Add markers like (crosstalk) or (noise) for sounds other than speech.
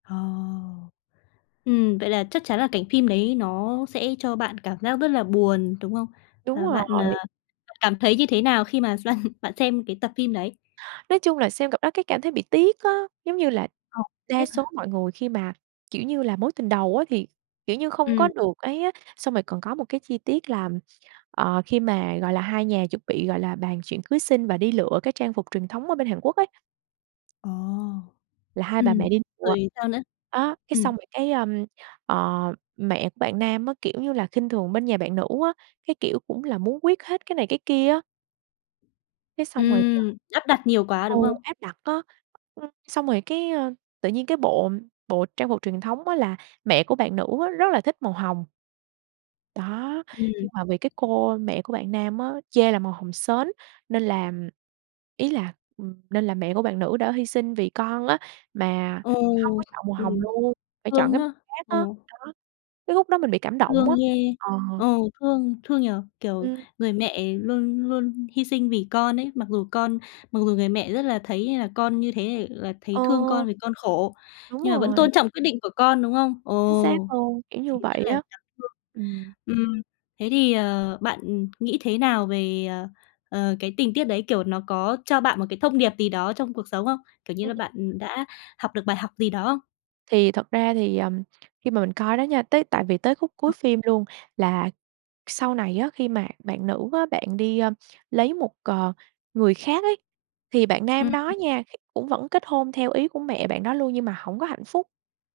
Ờ. Ừm, vậy là chắc chắn là cảnh phim đấy nó sẽ cho bạn cảm giác rất là buồn, đúng không? Đúng Và bạn, ờ, rồi. cảm thấy như thế nào khi mà bạn bạn xem cái tập phim đấy? Nói chung là xem cặp đó cái cảm thấy bị tiếc á, giống như là, Ờ, đa tiếc số hả? mọi người khi mà, kiểu như là, mối tình đầu á thì, kiểu như, không có Ừm. được ấy á, xong rồi còn có một cái chi tiết là, ờ, khi mà, gọi là, hai nhà chuẩn bị, gọi là, bàn chuyện cưới xin và đi lựa cái trang phục truyền thống ở bên Hàn Quốc ấy Ồ, là hai bà ừm, mẹ đi lựa, rồi sao nữa? đó, cái Ừm. xong rồi cái, ơm, ờ, mẹ của bạn nam á, kiểu như là, khinh thường bên nhà bạn nữ á, cái kiểu, cũng là muốn quyết hết cái này cái kia á. Cái xong rồi, ờ Ừm, áp đặt nhiều quá, ừ, đúng không? áp đặt á. Ừm, xong rồi cái, ơ, tự nhiên cái bộ bộ trang phục truyền thống á là mẹ của bạn nữ á rất là thích màu hồng. Đó, nhưng Ừm. mà vì cái cô mẹ của bạn nam á chê là màu hồng sến, nên là ý là, ừm, nên là mẹ của bạn nữ đã hy sinh vì con á mà Ờ, hông có chọn màu hồng ừm, luôn, phải chọn thương cái đó, màu khác á. ừm. Đó, cái khúc đó mình bị cảm động Thương á, ghê, ờ. ờ, thương, thương nhỉ. Kiểu, Ừm. người mẹ luôn luôn hy sinh vì con ấy, mặc dù con mặc dù người mẹ rất là thấy như là con như thế là Ờ. thấy thương con vì con khổ, Đúng nhưng mà vẫn rồi. tôn trọng quyết định của con, đúng không? Chính xác Ồ, luôn! Kiểu thì như rất vậy là á. đáng thương. Ừm. Ừm, thế thì, ờ, bạn nghĩ thế nào về, ờ, ờ, cái tình tiết đấy? Kiểu, nó có cho bạn một cái thông điệp gì đó trong cuộc sống không? Kiểu như là, bạn đã học được bài học gì đó không? Thì thật ra thì, ờm, khi mà mình coi đó nha, tới tại vì tới khúc cuối phim luôn là sau này á, khi mà bạn nữ á, bạn đi, ơ, lấy một, ờ, người khác ấy, thì bạn nam Ừm. đó nha (unintelligible) cũng vẫn kết hôn theo ý của mẹ bạn đó luôn, nhưng mà hổng có hạnh phúc.